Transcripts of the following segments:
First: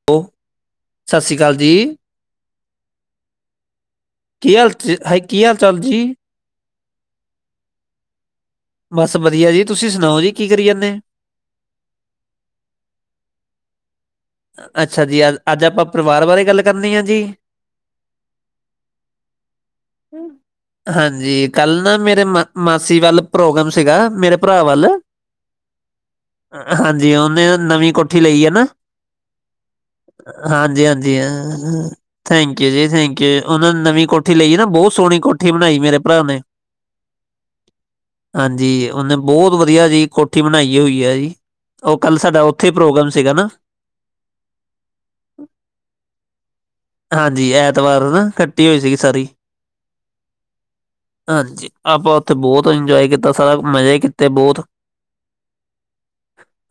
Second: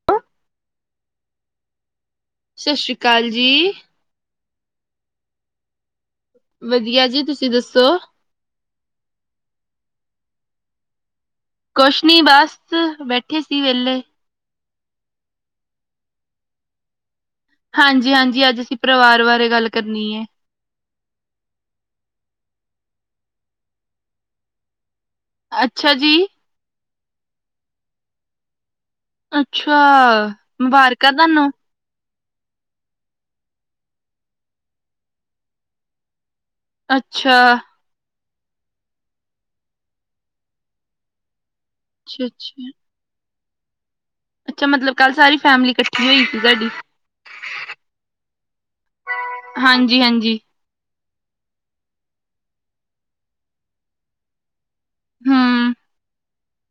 [unintelligible] ਸਤਿ ਸ਼੍ਰੀ ਅਕਾਲ ਜੀ। ਸਤਿ ਸ਼੍ਰੀ ਅਕਾਲ ਜੀ। ਕੀ ਹਾਲ ਜੇ, ਹਾਏ ਕੀ ਹਾਲ ਚਾਲ ਜੀ? ਵਧੀਆ ਜੀ ਤੁਸੀਂ ਦੱਸੋ? ਬਸ ਵਧੀਆ ਜੀ ਤੁਸੀਂ ਸੁਣਾਓ ਜੀ ਕੀ ਕਰੀ ਜਾਂਨੇ ਆ? ਕੁਛ ਨਹੀਂ ਬਸ ਬੈਠੇ ਸੀ ਵੇਲੇ। ਅੱਛਾ ਜੀ, ਅੱਜ, ਅੱਜ ਆਪਾਂ ਪਰਿਵਾਰ ਬਾਰੇ ਗੱਲ ਕਰਨੇ ਆ ਜੀ। ਹਾਂਜੀ ਹਾਂਜੀ ਅੱਜ ਅਸੀਂ ਪਰਿਵਾਰ ਬਾਰੇ ਗੱਲ ਕਰਨੀ ਏ। ਹਾਂਜੀ ਕੱਲ ਨਾ ਮੇਰੇ ਮ ਮਾਸੀ ਵੱਲ ਪ੍ਰੋਗਰਾਮ ਸੀਗਾ ਮੇਰੇ ਭਰਾ ਵੱਲ ਅੱਛਾ ਜੀ। ਹਾਂਜੀ, ਉਹਨੇ ਨਵੀਂ ਕੋਠੀ ਲਈ ਹੈ ਨਾ। ਅੱਛਾ। ਮੁਬਾਰਕਾਂ ਹਾਂਜੀ-ਹਾਂਜੀ। ਤੁਹਾਨੂੰ, ਥੈਂਕ ਯੂ ਜੀ ਥੈਂਕ ਯੂ ਉਹਨਾਂ ਨੇ ਨਵੀਂ ਕੋਠੀ ਲਈ ਨਾ ਬਹੁਤ ਸੋਹਣੀ ਕੋਠੀ ਬਣਾਈ ਮੇਰੇ ਭਰਾ ਨੇ। ਅੱਛਾ। ਹਾਂਜੀ, ਉਹਨੇ ਬਹੁਤ ਵਧੀਆ ਜੀ ਕੋਠੀ ਬਣਾਈ ਹੋਈ ਹੈ ਜੀ। ਔ ਕੱਲ੍ਹ ਅੱਛਾ-ਅੱਛਾ, ਸਾਡਾ ਓਥੇ ਅੱਛਾ ਈ ਪ੍ਰੋਗਰਾਮ ਸੀਗਾ ਨਾ। ਇਹਦਾ ਮਤਲਬ ਕੱਲ੍ਹ ਸਾਰੀ ਫੈਮਿਲੀ ਕੱਠੀ ਹੋਈ ਸੀ [unintelligible] ਸਾਡੀ। ਹਾਜੀ, ਐਤਵਾਰ ਨੂੰ ਨਾ ਇਕੱਠੀ ਹੋਈ ਸੀਗੀ ਸਾਰੀ। ਹਾਂਜੀ-ਹਾਂਜੀ। ਹਾਂਜੀ, ਆਪਾਂ ਔਥੇ ਬੌਤ ਇੰਜੋਏ ਕੀਤਾ ਸਾਰਾ ਮਜੇ ਕੀਤੇ ਬੌਤ। ਹੂੰ।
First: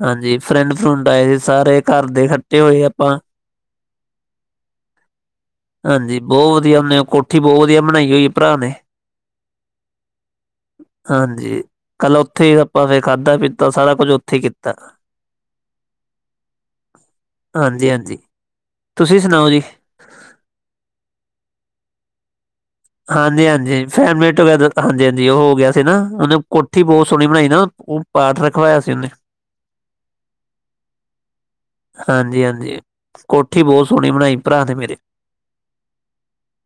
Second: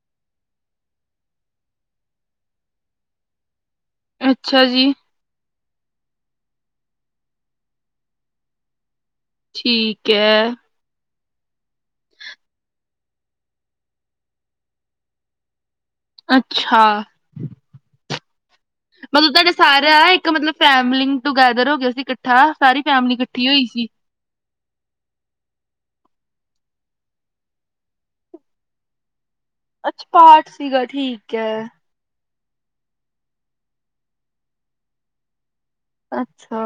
ਹਾਂਜੀ, ਫਰੈਂਡ-ਫਰੂੰਡ ਆਏ, ਸਾਰੇ ਘਰ ਦੇ ਇਕੱਠੇ ਹੋਏ ਅਪਾਂ। ਅੱਛਾ ਜੀ। ਹਾਂਜੀ, ਬੌਹ ਵਧੀਆ ਓਹਨੇ ਕੋਠੀ ਬੌਹਤ ਵਧੀਆ ਬਣਾਈ ਹੋਈ ਏ ਭਰਾ ਨੇ। ਠੀਕ ਹੈ। ਹਾਂਜੀ, ਕੱਲ ਔਥੇ ਈ ਅਪਾਂ ਫੇਰ ਖਾਧਾ-ਪੀਤਾ ਸਾਰਾ ਕੁੱਝ ਔਥੇ ਈ ਕੀਤਾ। ਅੱਛਾ। ਹਾਂਜੀ, ਹਾਂਜੀ। ਤੁਸੀਂ ਮਤਲਬ ਸੁਣਾਓ ਤੁਹਾਡੇ ਜੀ ਸਾਰਿਆਂ ਇੱਕ ਮਤਲਬ ਫੈਮਲੀੰਗ ਟੂਗੈਦਰ ਹੋ ਗਿਆ ਸੀ ਕੱਠਾ, ਸਾਰੀ ਫੈ ਹਾਂਜੀ ਹਾਂਜੀ, ਫੈਮਲੀ ਟੂਗੈਦਰ ਹਾਂਜੀ ਹਾਂਜੀ, ਓਹ ਹੋ ਗਿਆ ਸੀ ਨਾ ਔਨੇ ਕੋਠੀ ਬੌਤ ਸੋਣੀ ਬਣਾਈ ਨਾ ਓਹ ਪਾਠ ਰਖਵਾਇਆ ਸੀ ਔਨੇ। ਅੱਛਾ, ਪਾਠ ਸੀਗਾ ਠੀਕ ਹੈ। ਹਾਂਜੀ ਹਾਂਜੀ, ਕੋਠੀ ਬੌਤ ਸੋਣੀ ਬਣਾਈ ਭਰਾ ਨੇ ਮੇਰੇ। ਅੱਛਾ।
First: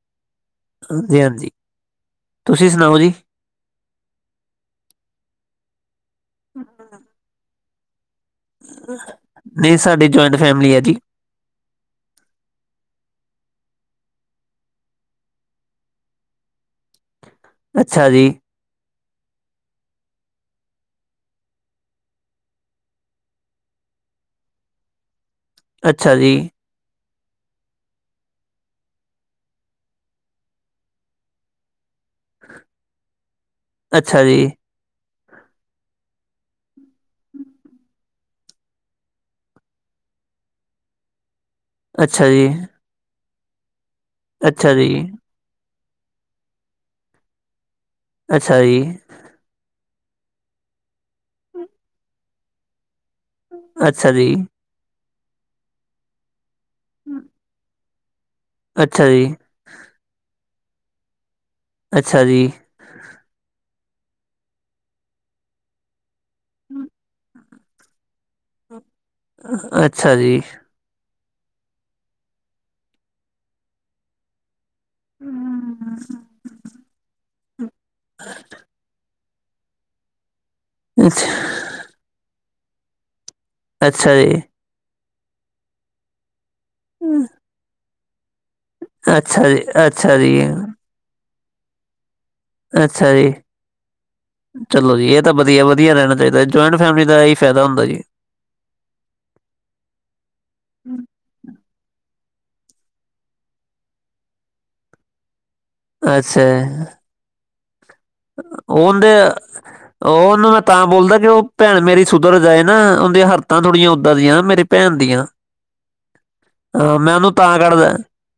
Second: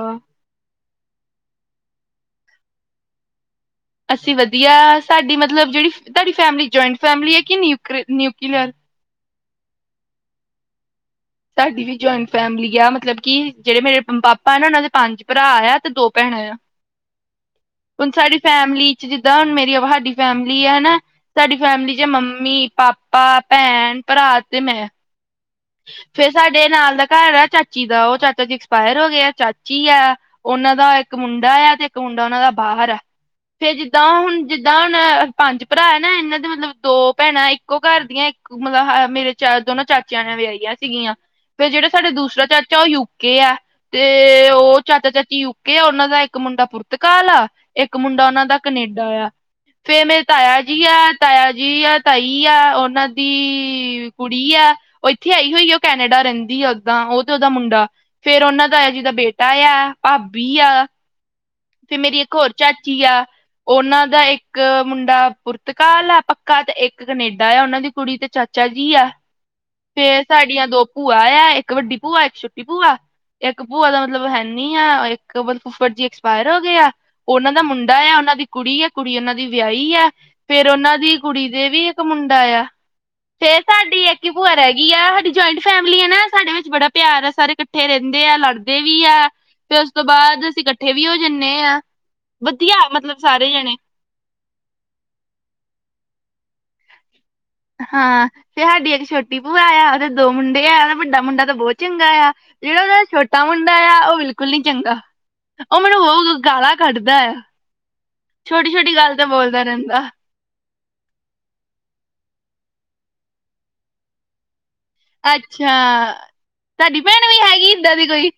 ਹਾਂਜੀ ਹਾਂਜੀ, ਤੁਸੀਂ ਸੁਣਾਓ ਜੀ? ਅਸੀਂ ਵਧੀਆ, ਸਾਡੀ ਮਤਲਬ ਜੇੜੀ ਤੁਹਾਡੀ ਫੈਮਿਲੀ ਜੋਇੰਟ ਫੈਮਿਲੀ ਐ ਕਿ ਨਿਊਕਰੀ ਨਿਊਕੀਲਰ? ਨਹੀਂ ਸਾਡੀ ਜੋਇੰਟ ਫੈਮਿਲੀ ਹੈ ਜੀ। ਸਾਡੀ ਵੀ ਜੋਇੰਟ ਫੈਮਿਲੀ ਯਾ, ਮਤਲਬ ਕਿ ਜੇੜੇ ਮੇਰੇ ਪਾਪਾ ਐ ਨਾ ਔਨਾਂ ਦੇ ਪੰਜ ਭਰਾ ਐ ਤੇ ਦੋ ਭੈਣਾ ਆ। [inaudible] ਹੁਣ ਜੀ, ਸਾਡੀ ਫੈਮਿਲੀ ਚ ਜਿੱਦਾਂ ਹੁਣ ਮੇਰੀ ਵਾਹ ਹਾਡੀ ਫੈਮਿਲੀ ਐ ਨਾ ਸਾਡੀ ਫੈਮਿਲੀ ਚ ਮੰਮੀ, ਪਾਪਾ ਭੈਣ, ਭਰਾ ਤੇ ਮੈਂ। ਅੱਛਾ ਫੇਰ ਜੀ, ਸਾਡੇ ਨਾਲ ਦਾ ਘੱਰ ਆ ਚਾਚੀ ਦਾ। ਔ ਚਾਚਾ ਜੀ ਐਕਸਪਾਯਰ ਹੋ ਗਏ ਐ, ਚਾਚੀ ਐ ਔਨਾਂ ਦਾ ਇੱਕ ਮੁੰਡਾ ਆ ਤੇ ਕ ਹੂੰਡਾ ਉਨਾ ਦਾ ਬਾਹਰ ਆ, ਤੇ ਜਿੱਦਾਂ ਅੱਛਾ ਹੁਣ ਜੀ, ਜਿੱ ਦਾਂ ਹੁਣ ਪੰਜ ਭਰਾ ਏਨਾ ਏਨਾਂ ਦੇ ਮਤਲਬ ਦੋ ਭੈਣਾਂ ਇੱਕੋ ਘਰ ਦੀਆਂ ਕੂ ਮਲਾ ਹ ਮੇਰੇ ਚ ਦੋਨੋ ਚਾਚ ਕੈਵੇ ਵਿਆਹੀਆਂ ਸੀਗੀਆਂ, ਫੇਰ ਜੇੜਾ ਸਾਡਾ ਅੱਛਾ ਦੂਸਰਾ ਜੀ, ਚਾਚਾ ਓਹ ਯੂਕੇ ਐ। ਤੇ ਅੱਛਾ ਓਹ ਜੀ, ਚਾਚਾ-ਚਾਚੀ ਯੂਕੇ ਐ, ਔਨਾਂ ਦਾ ਇੱਕ ਮੁੰਡਾ ਪੁਰਤਕਾਲ ਆ। ਇੱਕ ਮੁੰਡਾ ਔਨਾਂ ਦਾ ਅੱਛਾ ਜੀ। ਕਨੇਡਾ ਆ। ਫੇਰ ਮੇਰੇ ਤਾਯਾ ਜੀ ਐ, ਤਾਯਾ ਜੀ ਆ ਤਾਈ ਆ ਔਨਾਂ ਦੀ ਅੱਛਾ ਜੀ, ਕੁੜੀ ਯੈ ਔ ਇੱਥੇ ਆਈ ਹੋਈ ਹੈ, ਓਹ ਕੈਨੇਡਾ ਰੈੰਦ ਦੀ ਔਦਾਂ ਓਹ ਤੇ ਓਦਾ ਮੁੰਡਾ। ਫੇਰ ਔਨਾਂ ਦਾ ਆ ਅੱਛਾ ਜਿਦਾ ਜੀ, ਬੇਟਾ ਯਾ ਭਾਬੀ ਆ। ਤੇ ਮੇਰੀ ਅੱਛਾ ਇੱਕ ਹੋਰ ਜੀ। ਚਾਚੀ ਯਾ ਔਨਾਂ ਦਾ ਏਕ ਮੁੰਡਾ ਪੁਰਤਕਾਲ ਆ। ਪ ਕਾ ਤੇ ਏਕ ਕਨੇਡਾ ਆ ਉਨਾਂ ਦੀ ਕੁੜੀ ਤੇ ਚਾਚਾ ਜੀ ਆ। ਅੱਛਾ ਫੇਰ ਜੀ। ਸਾਡੀਆਂ ਦੋ ਭੂਆ ਐ ਏਕ ਵੱਡੀ ਭੂਆ, ਏਕ ਛੋਟੀ ਭੂਆ। ਏਕ ਭੂਆ ਦਾ ਮਤਲਬ ਹੈ ਨੀ ਆ ਏਕ ਬ ਫੂਫੜ ਜੀ ਅਕਸ ਪਾਯੇਰ ਹੋਗੇ ਆ। ਔਨਾਂ ਦਾ ਮੁੰਡਾ ਆ, ਔਨਾਂ ਦੀ ਕੁੜੀ ਆ ਕੁੜੀ ਓਨਾਂ ਦੀ ਵਿਆਹੀ ਐ। ਫੇਰ ਔਨਾਂ ਦੀ ਅੱਛਾ ਕੁੜੀ ਦੇ ਵੀ ਇੱਕ ਮੁੰਡਾ ਆ, ਫੇਰ ਸਾਡੀ ਅੱਛਾ ਏਕ ਹੀ ਜੀ, ਭੂਆ ਰੈ ਗੀ ਆ। ਹਾਡੀ ਜੌਇੰਟ ਫੈਮਲੀ ਏ ਨਾ ਸਾਡੇ ਵਿੱਚ ਬੜਾ ਪਿਆਰ ਐ, ਸਾਰੇ ਕੱਠੇ ਰੈੰਦੇ ਆ ਲੜ ਦੇ ਵੀ ਆ ਅੱਛਾ ਜੀ, ਫੇਰ ਔਸ ਤੋਂ ਅੱਛਾ ਜੀ। ਬਾਦ ਅਸੀਂ ਕੱਠੇ ਵੀ ਹੋ ਜਾਂਣੇ ਆਂ। ਅੱਛਾ ਜੀ, ਚਲੋ ਜੀ ਏ ਤਾਂ ਵਧੀਆ। ਵਧੀਆ ਰੈਣਾ ਚਾਹੀਦੈ, ਜੋਇੰਟ ਫੈਮਿਲੀ ਦਾ ਐਹੀ ਹਾਂ, ਤੇ ਸਾਡੀ ਏਕ ਛੋਟੀ ਭੂਆ ਆ ਔਦੇ ਦੋ ਮੁੰਡੇ ਆ ਵੱਡਾ ਮੁੰਡਾ ਤਾਂ ਬੌਤ ਚੰਗਾ ਆ। ਜਿੜਾ ਉਦਾ ਛੋਟਾ ਮੁੰਡਾ ਆ ਔ ਬਿਲਕੁਲ ਨੀ ਚੰਗਾ। ਓਹ ਮੈਨੂੰ ਬੌ ਵੋ ਅੱਛਾ, ਗਾਲਾ ਕੱਢਦੈ, ਛੋਟੀ-ਛੋਟੀ ਉਹਦੇ ਗੱਲ ਤੇ ਬੋਲਦਾ ਰੈੰਦਾ। ਉਹਨੂੰ ਮੈਂ ਤਾਂ ਬੋਲਦੈ ਕਿ ਔ ਭੈਣ ਮੇਰੀ ਸੁਧਰ ਜਾਏ ਨਾ ਔੰਦੀਆਂ ਹਰਤਾਂ ਥੋੜੀਆਂ ਔੱਦਾਂ ਦੀਆਂ ਨਾ, ਮੇਰੀ ਭੈਣ ਦੀਆਂ। ਅੱਛਾ, ਹਾਂ ਤਾਡੀ ਭੈਣ ਵੀ ਹੈਗੀ ਇੱਦਾਂ ਦੀ ਕੋਈ?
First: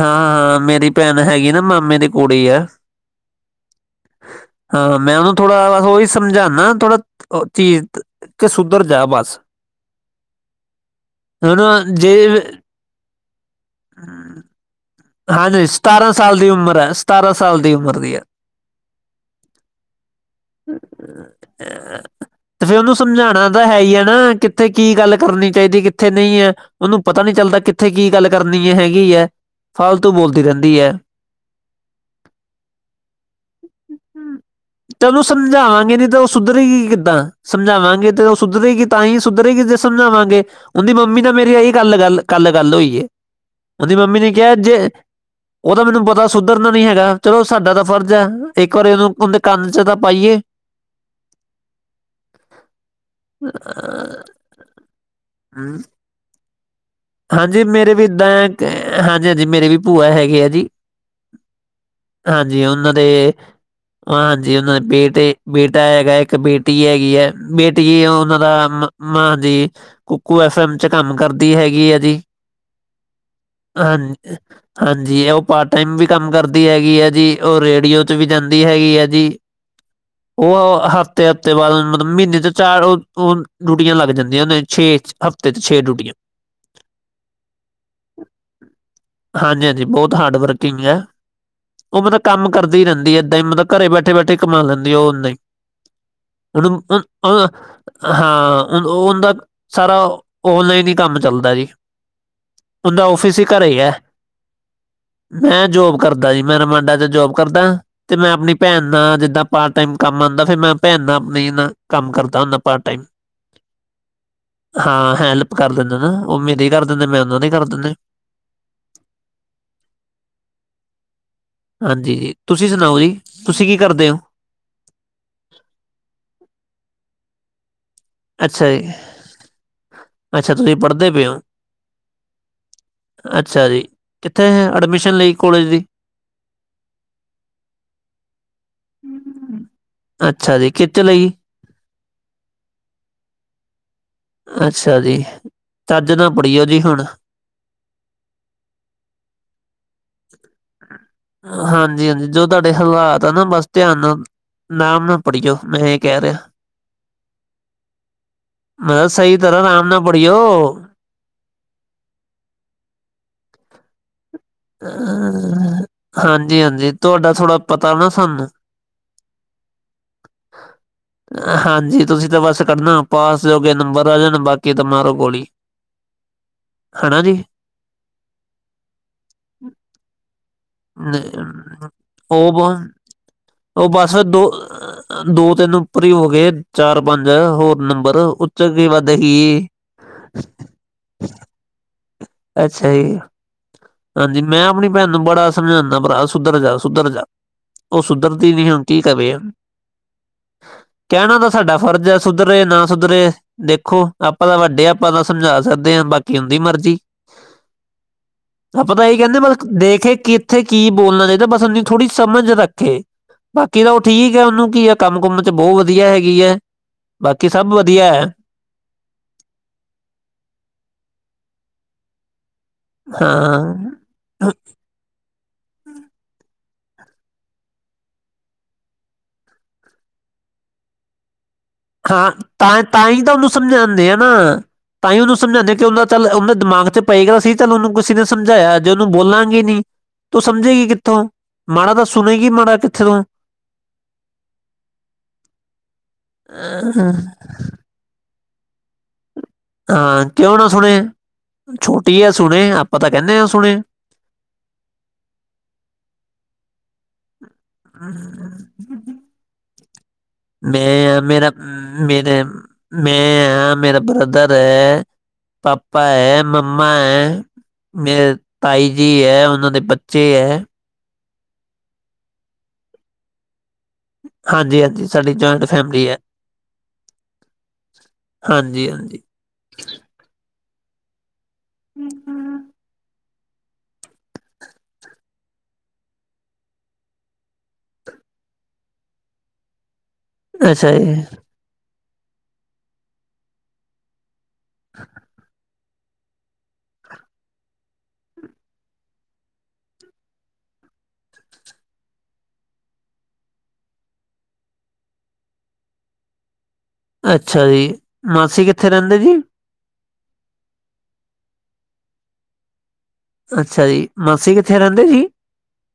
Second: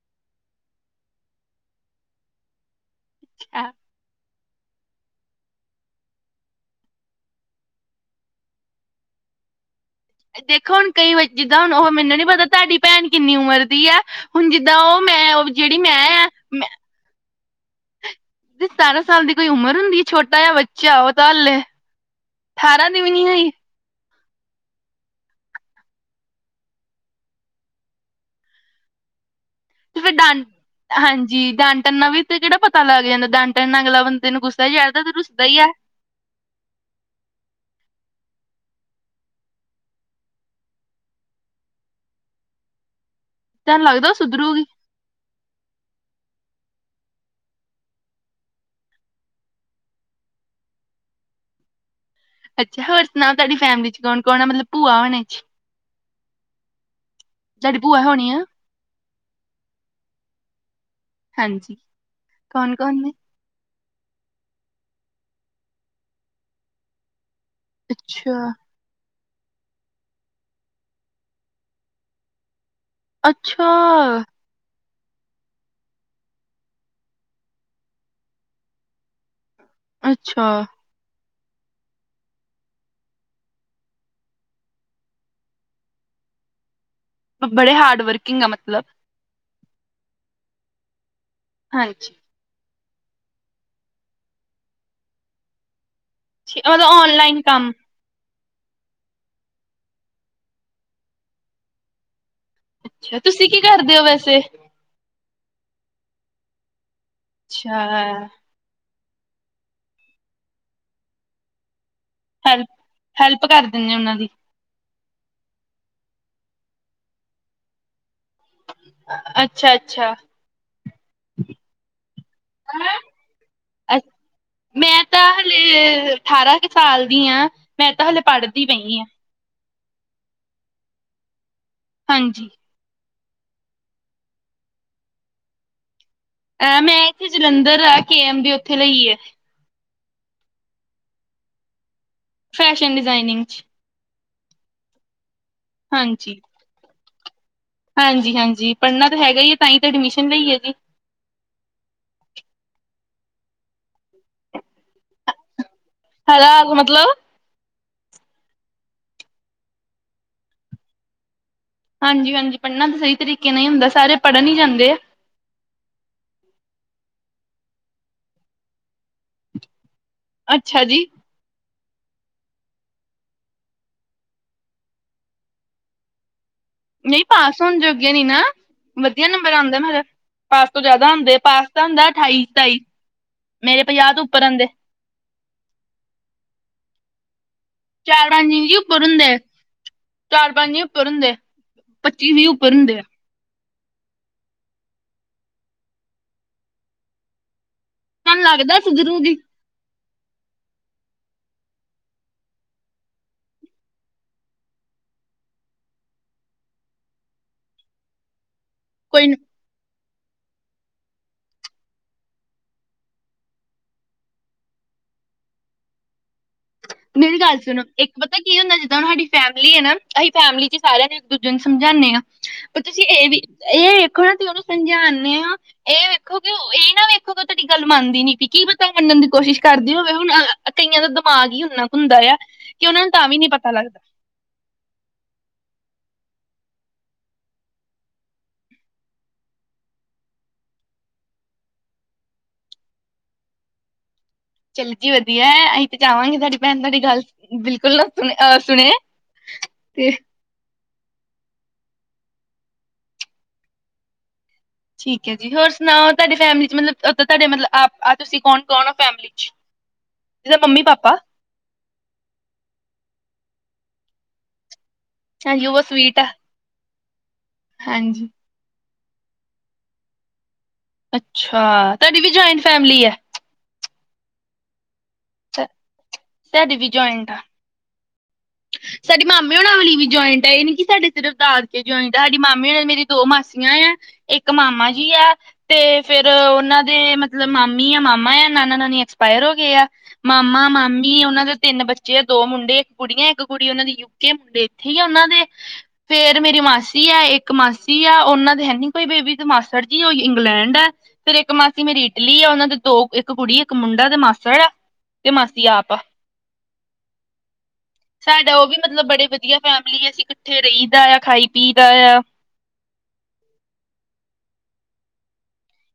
ਹਾਂ ਹਾਂ ਮੇਰੀ ਭੈਣ ਹੈਗੀ ਨਾ ਮਾਮੇ ਦੀ ਕੁੜੀ ਆ। ਅੱਛਾ। ਹਾਂ ਮੈਂ ਉਹਨੂੰ ਥੋੜਾ ਉਹੀ ਸਮਝਾਉਣਾ ਥੋੜਾ ਕੇ ਸੁਧਰ ਜਾ ਬਸ। ਦੇਖੋ ਹੁਣ ਕਈ ਵਾਰੀ ਜਿੱਦਾਂ ਹੁਣ ਉਹ ਮੈਨੂੰ ਨੀ ਪਤਾ ਤੁਹਾਡੀ ਭੈਣ ਕਿੰਨੀ ਉਮਰ ਦੀ ਹੈ ਹੁਣ ਜਿੱਦਾਂ ਉਹ ਮੈਂ ਉਹ ਹਾਂਜੀ ਜਿਹੜੀ ਸਤਾਰਾਂ ਮੈਂ ਆ। ਸਾਲ ਦੀ ਉਮਰ ਹੈ ਸਤਾਰਾਂ ਸਾਲ ਦੀ ਉਮਰ ਦੀ ਹੈ। ਸਤਾਰਾਂ ਸਾਲ ਦੀ ਕੋਈ ਉਮਰ ਹੁੰਦੀ ਛੋਟਾ ਜਾਂ ਬੱਚਾ ਉਹ ਤਾਂ ਹਾਲੇ। ਤੇ ਫਿਰ ਅਠਾਰਾਂ ਉਹਨੂੰ ਦੀ ਵੀ ਨ ਸਮਝਾਉਣਾ ਹੈਈ। ਤਾਂ ਹੈ ਹੀ ਆ ਨਾ ਕਿ ਕਿੱਥੇ ਕੀ ਗੱਲ ਕਰਨੀ ਚਾਹੀਦੀ ਕਿੱਥੇ ਨਹੀਂ ਹੈ ਉਹਨੂੰ ਪਤਾ ਨੀ ਚੱਲਦਾ ਕਿੱਥੇ ਕੀ ਗੱਲ ਕਰਨੀ ਹੈ ਹੈਗੀ ਹੈ। ਤੇ ਵਾਧੂ ਫਿਰ ਬੋਲਦੀ ਡਾਂਟ ਰਹਿੰਦੀ। ਹੈ ਹਾਂਜੀ ਡਾਂਟਨ ਨਾਲ ਵੀ ਤੇ ਕਿਹੜਾ ਪਤਾ ਲੱਗ ਜਾਂਦਾ ਡਾਂਟਨ ਅਗਲਾ ਬੰਦੇ ਨੂੰ ਗੁੱਸਾ ਚੜਦਾ ਤੇ ਚਲੋ ਰੁੱਸਦਾ ਹੀ ਹੈ। ਸਮਝਾਵਾਂਗੇ ਨਹੀਂ ਤਾਂ ਉਹ ਸੁਧਰੇਗੀ ਕਿੱਦਾਂ ਸਮਝਾਵਾਂਗੇ ਤੇ ਉਹ ਸੁਧਰੇਗੀ ਤਾਂ ਹੀ ਸੁਧਰੇਗੀ ਜੇ ਸਮਝਾਵਾਂਗੇ। ਉਹਦੀ ਮੰਮੀ ਨਾਲ ਮੇਰੀ ਆਹੀ ਗੱਲ ਗੱਲ ਕੱਲ ਗੱਲ ਹੋਈ ਹੈ ਤੁਹਾਨੂੰ ਉਹਦੀ ਲੱਗਦਾ ਉਹ ਮੰਮੀ ਨੇ ਕਿਹਾ ਸੁਧਰੂਗੀ ਜੇ ਉਹਦਾ ਮੈਨੂੰ ਪਤਾ ਸੁਧਰਨਾ ਨੀ ਹੈਗਾ ਚਲੋ ਸਾਡਾ ਤਾਂ ਫਰਜ਼ ਹੈ ਇੱਕ ਵਾਰੀ ਉਹਨੂੰ ਦੇ ਕੰਨ ਚ ਤਾਂ ਪਾਈਏ। [inaudible] ਅੱਛਾ ਹੋਰ ਸੁਣਾਓ ਤੁਹਾਡੀ ਫੈਮਿਲੀ ਚ ਕੌਣ ਕੌਣ ਆ ਮਤਲਬ ਭੂਆ ਹੋਣਣੇ ਚ। ਹਾਂ। ਹਾਂਜੀ ਤੁਹਾਡੀ ਮੇਰੇ ਭੂਆ ਵੀ ਏਦਾਂ ਹੋਣੀ ਆ ਹਾਂਜੀ ਹਾਂਜੀ ਮੇਰੇ ਵੀ ਭੂਆ ਹੈਗੇ ਆ ਜੀ। ਹਾਂਜੀ ਹਾਂਜੀ ਕੌਣ ਉਹਨਾਂ ਕੌਣ ਨੇ ਦੇ ਹਾਂਜੀ ਉਹਨਾਂ ਦੇ ਬੇਟੇ ਇੱਕ ਬੇਟਾ ਹੈਗਾ ਇੱਕ ਬੇਟੀ ਹੈਗੀ ਹੈ। ਬੇਟੀ ਉਹਨਾਂ ਅੱਛਾ ਦਾ ਮਾਂ ਜ ਕੁਕੂ ਐਫ ਐਮ ਚ ਕੰਮ ਕਰਦੀ ਹੈਗੀ ਹੈ। ਹਾਂਜੀ। ਅੱਛਾ ਹਾਂਜੀ ਉਹ ਪਾਰਟ ਟਾਈਮ ਵੀ ਕੰਮ ਕਰਦੀ ਹੈਗੀ ਆ ਜੀ ਉਹ ਰੇਡੀਓ ਚ ਵੀ ਜਾਂਦੀ ਹੈਗੀ ਆ ਜੀ। ਅੱਛਾ ਉਹ ਅ ਤੇ ਹਫ਼ਤੇ ਬਾਅਦ, ਮਤਲਬ ਮਹੀਨੇ'ਚ ਚਾਰ--ਉਹ ਡਿਊਟੀਆਂ ਲੱਗ ਜਾਂਦੀਆਂ ਨੇ, ਛੇ ਹ, ਹਫ਼ਤੇ'ਚ ਛੇ ਡਿਊਟੀਆਂ। ਬੜੇ ਹਾਰਡ ਵਰਕਿੰਗ ਆ, ਮਤਲਬ‌। ਹਾਂਜੀ-ਹਾਂਜੀ, ਬਹੁਤ ਹਾਰਡ ਵਰਕਿੰਗ ਯਾ, ਉਹ ਹਾਂਜੀ ਠੀਕ, ਮਤਲਬ ਕੰਮ ਕਰਦੀ ਰਹਿੰਦੀ ਹੈ ਏਦਾਂ ਹੀ, ਮਤਲਬ ਘਰੇ ਬੈਠੇ-ਬੈਠੇ ਕਮਾ ਲੈਂਦੀ ਆ, ਉਹ ਔਨਲਾਈਨ। ਮਤਲਬ ਔਨਲਾਈਨ ਅਂ--ਓ ਕੰਮ ਹਾਂ, ਉਂਹਦਾ, ਸਾਰਾ, ਓਨਲਾਈਨ ਹੀ ਕੰਮ ਚੱਲਦਾ ਜੀ। ਓਂਦਾ ਅੱਛਾ ਔਫੀਸ ਈ ਤੁਸੀਂ ਕੀ ਘਰੇ ਆ। ਕਰਦੇ ਹੋ ਵੈਸੇ ਮੈਂ ਜੋਬ ਕਰਦਾ ਜੀ, ਮੇਰਾ ਮੁੰਡਾ ਤ ਜੋਬ ਕਰਦਾ, ਅੱਛਾ ਤੇ ਮੈਂ ਆਪਣੀ ਭੈਣ ਨਾਲ, ਜਿੱਦਾਂ ਪਾਰਟ-ਟਾਈਮ ਕੰਮ ਆਂਦਾ ਫਿਰ ਮੈਂ ਭੈਣ ਆਪਣੀ ਨਾਲ ਕੰਮ ਕਰਦਾ। ਤਾਂ ਹੈਲਪ ਪਾਰਟ-ਟਾਇਮ। ਹੈਲਪ ਕਰ ਦਿੰਦੇ ਉਹਨਾਂ ਦੀ ਹਾਂ, ਹੈਲਪ ਕਰ ਦਿੰਨਾ ਨਾ ਉਹ ਮੇਰੇ ਕਰ ਦਿੰਦੇ, ਮੈਂ ਉਹਨਾਂ ਦੇ ਕਰ ਦਿੰਨਾ। ਅੱਛਾ-ਅੱਛਾ। ਹਾਂਜੀ, ਤੁਸੀਂ ਸੁਣਾਓ ਜੀ, ਤੁਸੀਂ ਕੀ ਕਰਦੇ ਓ? ਮੈਂ ਤਾਂ ਹਲੇ, ਅਠਾਰਾਂ ਕੁ ਸਾਲ ਦੀ ਹਾਂ, ਮੈਂ ਤਾਂ ਹਲੇ ਪੜ੍ਹਦੀ ਅੱਛਾ-ਜੀ, ਪਈ ਆ ਅੱਛਾ, ਤੁਸੀਂ ਪੜ੍ਹਦੇ ਪਏ ਓ? ਹਾਂਜੀ। ਅੱਛਾ-ਜੀ, ਕਿੱਥੇ ਐਡਮਿਸ਼ਨ ਲਈ ਕੋਲਜ ਦੀ? ਅ, ਮੈਂ ਇੱਥੇ ਜਲੰਧਰ ਆ, ਕੇ ਐਮ ਦੀ ਉੱਥੇ ਲਈ ਏ। ਅੱਛਾ-ਜੀ, ਕਿਤੇ ਲਈ? ਫੈਸ਼ਨ ਡਿਜ਼ਾਇਨਿੰਗ'ਚ। ਅੱਛਾ-ਜੀ, ਚੱਜ਼ ਨਾਲ ਪੜੀਓ ਜੀ, ਹੁਣ। ਹਾਂਜੀ-ਹਾਂਜੀ, ਪੜ੍ਹਨਾ ਤਾਂ ਹੈਗਾ ਹੀ ਆ, ਤਾਂ ਹੀ ਤਾਂ ਐਡਮਿਸ਼ਨ ਲਈ ਏ ਜੀ। ਹਾਂਜੀ-ਹਾਂਜੀ, ਜੋ ਤੁਹਾਡੇ ਹਲਾਤ ਆ ਨਾ, ਬਸ ਧਿਆਨ ਨਾਲ, ਅਰਾਮ ਨਾਲ ਪੜੀਓ। ਕਹਿ ਰਿਹਾਂ, ਹਾਲਾਤ ਮਤਲਬ ਮੈਂ ਸਹੀ ਤਰ੍ਹਾਂ, ਆਰਾਮ ਨਾਲ ਪੜੀਓ। ਹਾਂਜੀ-ਹਾਂਜੀ, ਪੜ੍ਹਨਾ ਤਾਂ ਸਹੀ ਤਰੀਕੇ ਨਾਲ ਈ ਹੁੰਦਾ, ਸਾਰੇ ਪੜ੍ਹਨ ਈ, ਜਾਂ ਅਹ---ਹਾਂਜੀ-ਹਾਂਜੀ, ਤੁਹਾਡਾ ਥੋੜਾ ਪਤਾ ਨਾ ਸਾਨੂੰ। ਅੱਛਾ ਜੀ। ਹਾਂਜੀ, ਤੁਸੀਂ ਤਾਂ ਬਸ ਕੱਢਣਾ ਪਾਸ ਜੋਗੇ ਨੰਬਰ ਆ ਜਾਣ, ਬਾਕੀ ਨੁ ਤਾਂ ਮਾਰੋ ਗੋਲੀ। [inaudible] ਹਨਾ ਨਹੀਂ ਜੀ ਪਾਸ ਹੋਣ ਜੋਗੇ ਨੀ ਨਾ, ਵਧੀਆ ਨੰਬਰ ਆਂਦੇ ਮੇਰੇ। ਪਾਸ ਤੋਂ ਜ਼ਿਆਦਾ ਆਂਦੇ, ਨ- ਪਾਸ ਦਾ ਹੁੰਦਾ ਅਠਾਈ, ਉਹ ਸਤਾਈ ਬ- ਮੇਰੇ ਪੰਜਾਹ ਤੋਂ ਉੱਪਰ ਆਂਦੇ। ਦੋ-ਤਿੰਨ ਉੱਪਰ ਹੀ ਹੋ ਗਏ, ਚਾਰ-ਪੰਜ ਹੋਰ ਨੰਬਰ, ਚਾਰ ਪੰਜ ਉੱਤੇ ਇੰਚ ਕੀ ਉੱਪਰ ਵਧਦਾ ਹੁੰਦੇ ਏ। ਚਾਰ ਪੰਜ ਉੱਪਰ ਹੁੰਦੇ ਪੱਚੀ ਵੀਹ ਉੱਪਰ ਅੱਛਾ ਹੁੰਦੇ ਜੀ। ਹਾਂਜੀ, ਮੈਂ ਆਪਣੀ ਭੈਣ ਨੂੰ ਬੜਾ ਸਮਝਾਂਨਾ ਭਰਾ ਸੁੱਧਰਜਾ, ਸੁਧਰਜਾ। ਉਹ ਤੁਹਾਨੂੰ ਸੁਧਰਦੀ ਨਹੀਂ, ਲੱਗਦਾ ਹੁਣ ਸੀ ਕੀ ਜ਼ਰੂਰੀ ਕਵੇ। ਕਹਿਣਾ ਤਾ ਸਾਡਾ ਫਰਜ਼ ਆ, ਸੁਧਰੇ, ਨਾ ਸੁਧਰੇ। ਦੇਖੋ, ਆਪਾਂ ਤਾਂ ਵੱਡੇ ਆਂ, ਆਪਾਂ ਤਾਂ ਸਮਝਾ ਸਕਦੇ ਹਾਂ, ਬਾਕੀ ਓਂਦੀ ਮਰਜੀ। ਆਪਾਂ ਤੇ ਇਹ ਕੋਈ ਨਾ ਕਹਿੰਦੇ ਬੱਸ ਦੇਖੇ, ਕਿੱਥੇ ਕੀ ਬੋਲਣਾ ਚਾਹੀਦਾ, ਬਸ ਉਣੀ ਥੋੜ੍ਹੀ ਸਮਝ ਰੱਖੇ। ਬਾਕੀ ਤਾਂ ਉਹ ਠੀਕ ਹੈ, ਉਹਨੂੰ ਕੀ ਆ ਕੰਮ-ਕੁੰਮ'ਚ ਬਹੁਤ ਵਧੀਆ ਹੈਗੀ ਆ। ਮੇਰੀ ਗੱਲ ਸੁਣੋ, ਇੱਕ ਪਤਾ ਕੀ ਹੁੰਦਾ ਜਿੱਦਾਂ ਹੁਣ ਸਾਡੀ ਫੈਮਿਲੀ ਹੈ ਨਾ, ਅਸੀਂ ਫੈਮਿਲੀ'ਚ ਸਾਰਿਆਂ ਨੂੰ ਇੱਕ-ਦੂਜੇ ਨੂੰ ਸਮਝਾਨੇ ਹਾਂ ਤੁਸੀਂ ਇਹ ਵੀ, ਹਾਂ ਇਹ ਵੇਖੋ ਨਾ ਕੀ ਉਹਨੂੰ ਸਮਝਾਂਨੇ ਆਂ [inaudible] ਇਹ ਨਾ ਵੇਖੋ ਤਾਂ ਤੁਹਾਡੀ ਗੱਲ ਮੰਨਦੀ ਨੀ ਪਈ, ਕੀ ਪਤਾ ਓਹ ਮੰਨਣ ਦੀ ਕੋਸ਼ਿਸ਼ ਕਰਦੀ ਹੋਵੇ, ਹੁਣ ਕਈਆਂ ਦਾ ਦਿਮਾਗ ਹੀ ਉਨਾ ਕੁ ਹੁੰਦਾ ਹਾਂ, ਆ ਤਾਂ, ਕਿ ਉਹਨਾਂ ਨੂੰ ਤਾਂਹੀ ਤਾਂ ਵੀ ਉਹਨੂੰ ਨਹੀਂ ਪਤਾ ਲੱਗਦਾ ਸਮਝਾਂਨੇ ਆ ਨਾ। ਤਾਂ ਹੀ ਉਹਨੂੰ ਸਮਝਾਂਨੇ ਆਂ ਕਿ, ਉਹਦਾਂ ਚੱਲ ਉਹਦਾ ਦਿਮਾਗ'ਚ ਪਏਗਾ ਸੀ, ਚੱਲ ਉਹ, ਓਹਨੂੰ ਕਿਸੇ ਨੇ ਸਮਝਾਇਆ ਜੇ ਉਹਨੂੰ ਬੋਲਾਂਗੇ ਨੀ। ਤੋ ਸਮਝੇਗੀ ਕਿੱਥੋਂ? ਮਾੜਾ ਤਾਂ ਸੁਣੇਗੀ, ਮਾੜਾ ਕਿੱਥੇ ਤੋਂ। ਚੱਲ ਗੀ ਹੋਣੀ ਹੈ। ਅਸੀਂ ਤੇ ਜਾਵਾਂਗੇ, ਤੁਹਾਡੀ ਭੈਣ, ਤੁਹਾਡੀ ਅਹ ਘਰ- ਬਿਲਕੁਲ ਨਾ, ਸੁਣੇ ਅ ਸੁਣੇਆ। ਹਾਂ, ਕਿਉਂ ਨਾ ਸੁਣੇ, ਛੋਟੀ ਆ ਸੁਣੇ। ਆਪਾਂ ਤਾਂ ਕਹਿੰਦੇ ਹਾਂ ਸੁਣੇ। ਠੀਕ ਹੈ ਜੀ, ਹੋਰ ਸੁਣਾਓ ਤੁਹਾਡੇ ਫੈਮਲੀ ਚ, ਮਤਲਬ ਤੁਹਾਡੇ ਮਤਲਬ ਹ ਤੁਸੀਂ ਕੌਣ- ਅਮ, ਕੌਣ ਹੋ ਫੈਮਿਲੀ ਚ। ਜਿੱਦਾਂ ਮੰਮੀ ਪਾਪਾ ਮੈਂ ਆ ਮੇਰਾ, ਮੇਰੇ ਮੈਂ ਆ, ਮੇਰਾ ਬ੍ਰਦਰ ਹੈ। ਹਾਂਜੀ ਉਹ ਪਾਪਾ ਸਵੀਟ ਆ ਹੈ, ਮੰਮਾ ਏ ਮੇ ਹਾਂਜੀ ਤਾਈ ਜੀ ਹੈ। ਉਹਨਾਂ ਦੇ ਬੱਚੇ ਹੈ। ਅੱਛਾ ਤੁਹਾਡੀ ਵੀ, ਜੁਆਇੰਟ ਫੈਮਿਲੀ ਹੈ। ਹਾਂਜੀ- ਹਾਂਜੀ, ਸਾਡੀ ਜਆਇੰਟ ਫੈਮਿਲੀ ਹੈ। ਸਾਡੀ ਹਾਂਜੀ ਹਾਂਜੀ ਸਾਡੇ ਮਾਮੇ ਹੋਣਾ, ਵਾਲੀ ਵੀ ਜੁਆਇੰਟ ਹੈ। ਇਹ ਨੀ ਕਿ ਸਾਡੇ ਸਿਰਫ, ਦਾਦਕੇ ਜਆਇੰਟ ਹੈ। ਸਾਡੇ ਮਾਮੇ ਮੰਮੀ ਏ, ਮੇਰੀ ਦੋ ਮਾਸੀਆਂ ਏਆ, ਇੱਕ ਮਾਮਾ ਜੀ ਆ। ਤੇ ਫੇਰ ਉਹਨਾਂ ਦੇ ਮਤਲਬ, ਮਾਮੀ ਐ ਮਾਮਾ ਆ। ਨਾਨਾ, - ਨਾਨੀ ਐਕਸਪਾਇਰ ਹੋ ਗਏ ਆ। ਮਾਮਾ, ਅੱਛਾ ਜੀ ਮਾਮੀ ਉਹਨਾਂ ਦੇ ਤਿੰਨ ਬੱਚੇ ਆ। ਦੋ ਮੁੰਡੇ, ਇੱਕ ਕੁੜੀ। ਇੱਕ ਕੁੜੀ ਉਹਨਾਂ ਦੀ ਯ ਗਿਫਟ ਵੇਖੀ ਉਹਨਾਂ ਦੇ। ਫੇਰ ਮੇਰੀ ਮਾਸੀ ਹੈ। ਇੱਕ ਮਾਸੀ ਆ ਉਹਨਾਂ ਦੇ ਹੈਨੀ ਕੋਈ ਬੇਬੀ। ਤੇ ਮਾਸੜ ਜੀ, ਉਹ ਇੰਗਲੈਂਡ ਹੈ। ਫੇਰ ਇੱਕ ਮਾਸੀ ਮੇਰੀ ਇਟਲੀ ਆ। ਉਹਨਾਂ ਦੇ ਦੋ, ਇੱਕ ਕੁੜੀ ਇੱਕ ਮੁੰਡਾ ਤੇ ਮਾਸੜ ਏ। ਤੇ ਮਾਸੀ ਆਪ। ਅੱਛਾ ਜੀ, ਮਾਸੀ ਕਿੱਥੇ ਰਹਿੰਦੇ ਜੀ? ਫੈਮਲੀ ਅਸੀਂ ਇਕੱਠੇ ਰਹੀਦਾ ਆ, ਖਾਈ- ਪੀਦਾ ਆ। ਅੱਛਾ ਜੀ, ਮਾਸੀ ਕਿੱਥੇ ਰਹਿੰਦੇ ਜੀ?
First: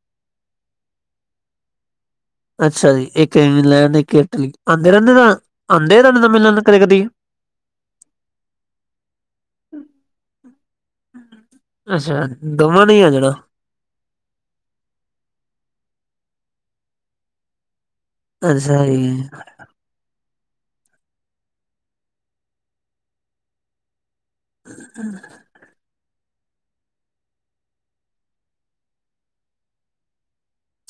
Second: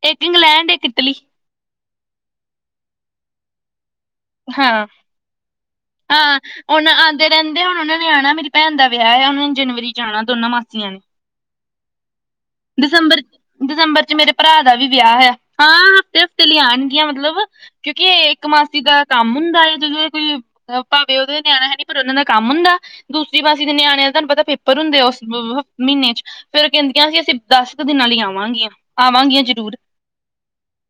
ਇੱਕ ਇੰਗਲੈਂਡ, ਇੱਕ ਇਟਲੀ ਚ। ਅੱਛਾ ਜੀ, ਇੱਕ ਇੰਗਲੈਂਡ, ਇੱਕ ਇਟਲੀ, ਹਾਂ ਆਂਦੇ ਰਹਿੰਦੇ- ਆਂਦੇ ਰਹਿੰਦੇ, ਤੁਹਾਨੂੰ ਹਾਂ। ਮਿਲਨ ਕਦੀ ਹੁਣ -ਕਦੀ। ਆਉਂਦੇ ਰਹਿੰਦੇ ਹੁਣ ਉਹਨਾਂ ਨੇ ਆਣਾ, ਮੇਰੀ ਭੈਣ ਦਾ ਵਿਆਹ ਹੈ। ਉਹਨਾਂ ਨੇ ਜਨਵਰੀ ਚ ਆਣਾ ਦੋਨਾਂ ਮਾਸੀਆਂ ਨੇ। ਅੱਛਾ, ਦੋਵਾਂ ਨੇ ਹੀ ਆ ਦਸੰਬਰ ਜਾਣਾ। ਦਸੰਬਰ ਚ ਮੇਰੇ ਭਰਾ ਦਾ ਵੀ ਵਿਆਹ ਐ ਆ। ਹਾਂ, ਹਫ਼ਤੇ- ਹਫ਼ਤੇ ਲਈ ਆਉਣਗੀਆਂ ਮਤਲਬ। ਕਿਉਂਕਿ ਇਹ ਇੱਕ ਮਾਸੀ ਅੱਛਾ ਦਾ ਜੀ, ਕੰਮ ਹੁੰਦਾ ਜਦੋਂ ਕੋਈ ਭਾਵੇਂ ਉਹਦੇ ਨਿਆਣਾ ਹੈ ਨੀ, ਪਰ ਉਹਨਾ ਦਾ ਕੰਮ ਹੁੰਦਾ। ਦੂਸਰੀ ਮਾਸੀ ਦੇ ਨਿਆਣਿਆਂ ਦਾ ਤੁਹਾਨੂੰ ਪਤਾ ਪੇਪਰ ਹੁੰਦੇ ਆ ਉਸ [unintelligible] ਮਹੀਨੇ ਚ ਫੇਰ ਉਹ ਕਹਿੰਦੀਆਂ ਸੀ। ਅਸੀਂ ਦਸ ਕੁ ਦਿਨਾਂ ਲਈ ਆਵਾਂਗੀਆਂ- ਆਵਾਂਗੀਆਂ ਜ਼ਰੂਰ।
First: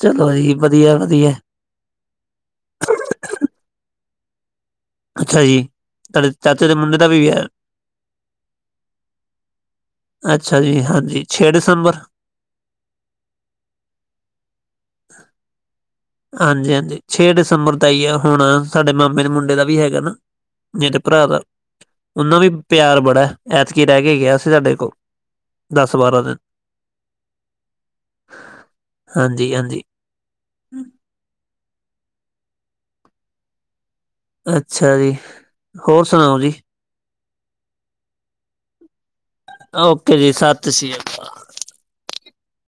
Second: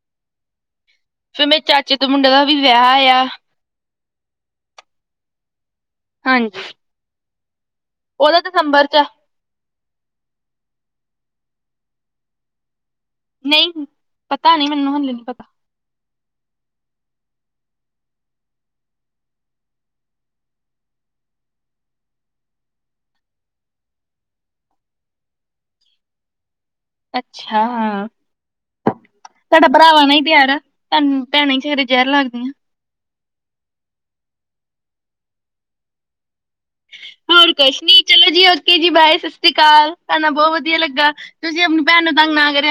ਚਲੋ ਜੀ ਵਧੀਐ- ਵਧੀਐ। ਫੇਰ ਮੇਰੇ ਚਾਚੇ ਤੇ, ਮੁੰਡੇ ਦਾ ਵੀ ਵਿਆਹ ਆ। ਅੱਛਾ ਜੀ, ਤੁਡੇ ਹਾਂਜੀ ਚਾਚੇ ਦੇ ਮੁੰਡੇ ਦਾ ਵੀ ਵਿਆਹ। ਉਹਦਾ ਦਸੰਬਰ ਚੈ। ਅੱਛਾ ਜੀ। ਹਾਂਜੀ, ਛੇ ਦਸੰਬਰ ਨਹੀਂ, ਪਤਾ ਨੀ ਮੈਨੂੰ ਹਲੇ ਨੀ ਪਤਾ। ਹਾਂਜੀ- ਹਾਂਜੀ, ਛੇ ਦਸੰਬਰ ਦਾ ਹੀ ਐ। ਹੁਣ ਸਾਡੇ ਮਾਮੇ ਦੇ ਮੁੰਡੇ ਦਾ ਵੀ ਹੈਗਾ ਨਾ। ਮੇਰੇ ਭਰਾ ਦਾ ਉਹਨਾਂ ਵੀ ਪਿਆਰ ਬੜਾ, ਐਤਕੀ ਰਹਿ ਕੇ ਗਿਆ ਸੀ ਸਾਡੇ ਕੋਲ। ਦਸ, ਬਾਰਾਂ ਦਿਨ। ਅੱਛਾ, ਤੁਹਡਾ ਹਾਂਜੀ-ਹਾਂਜੀ। ਭਰਾਵਾਂਂ ਨਾਲ ਹੀ ਪਿਆਰੱ ਐ। ਤੁਹਾਨੂੰ ਭੈਣਾਂ ਹੀ, ਫੇਰ ਜ਼ਹਿਰ ਲੱਗਦੀਆਂ। ਅੱਛਾ ਜੀ, ਹੋਰ ਸੁਣਾਓ ਜੀ? ਹੋਰ ਕੁਛ ਨੀ, ਚਲੋ ਜੀ ਓਕੇ ਜੀ, ਬਾਏ। ਸਤਿ ਸ੍ਰੀ ਅਕਾਲ। ਓਕੇ ਤੁਹਾਡੇ ਨਾਲ ਜੀ ਬਹੁਤ ਸਤਿ ਵਧੀਆ ਸ਼੍ਰੀ ਲੱਗਾ। ਅਕਾਲ। ਤੁਸੀਂ ਆਪਣੀ ਭੈਣ ਨੂੰ, ਤੰਗ ਨਾ ਕਰਿਆ ਕਰੇ।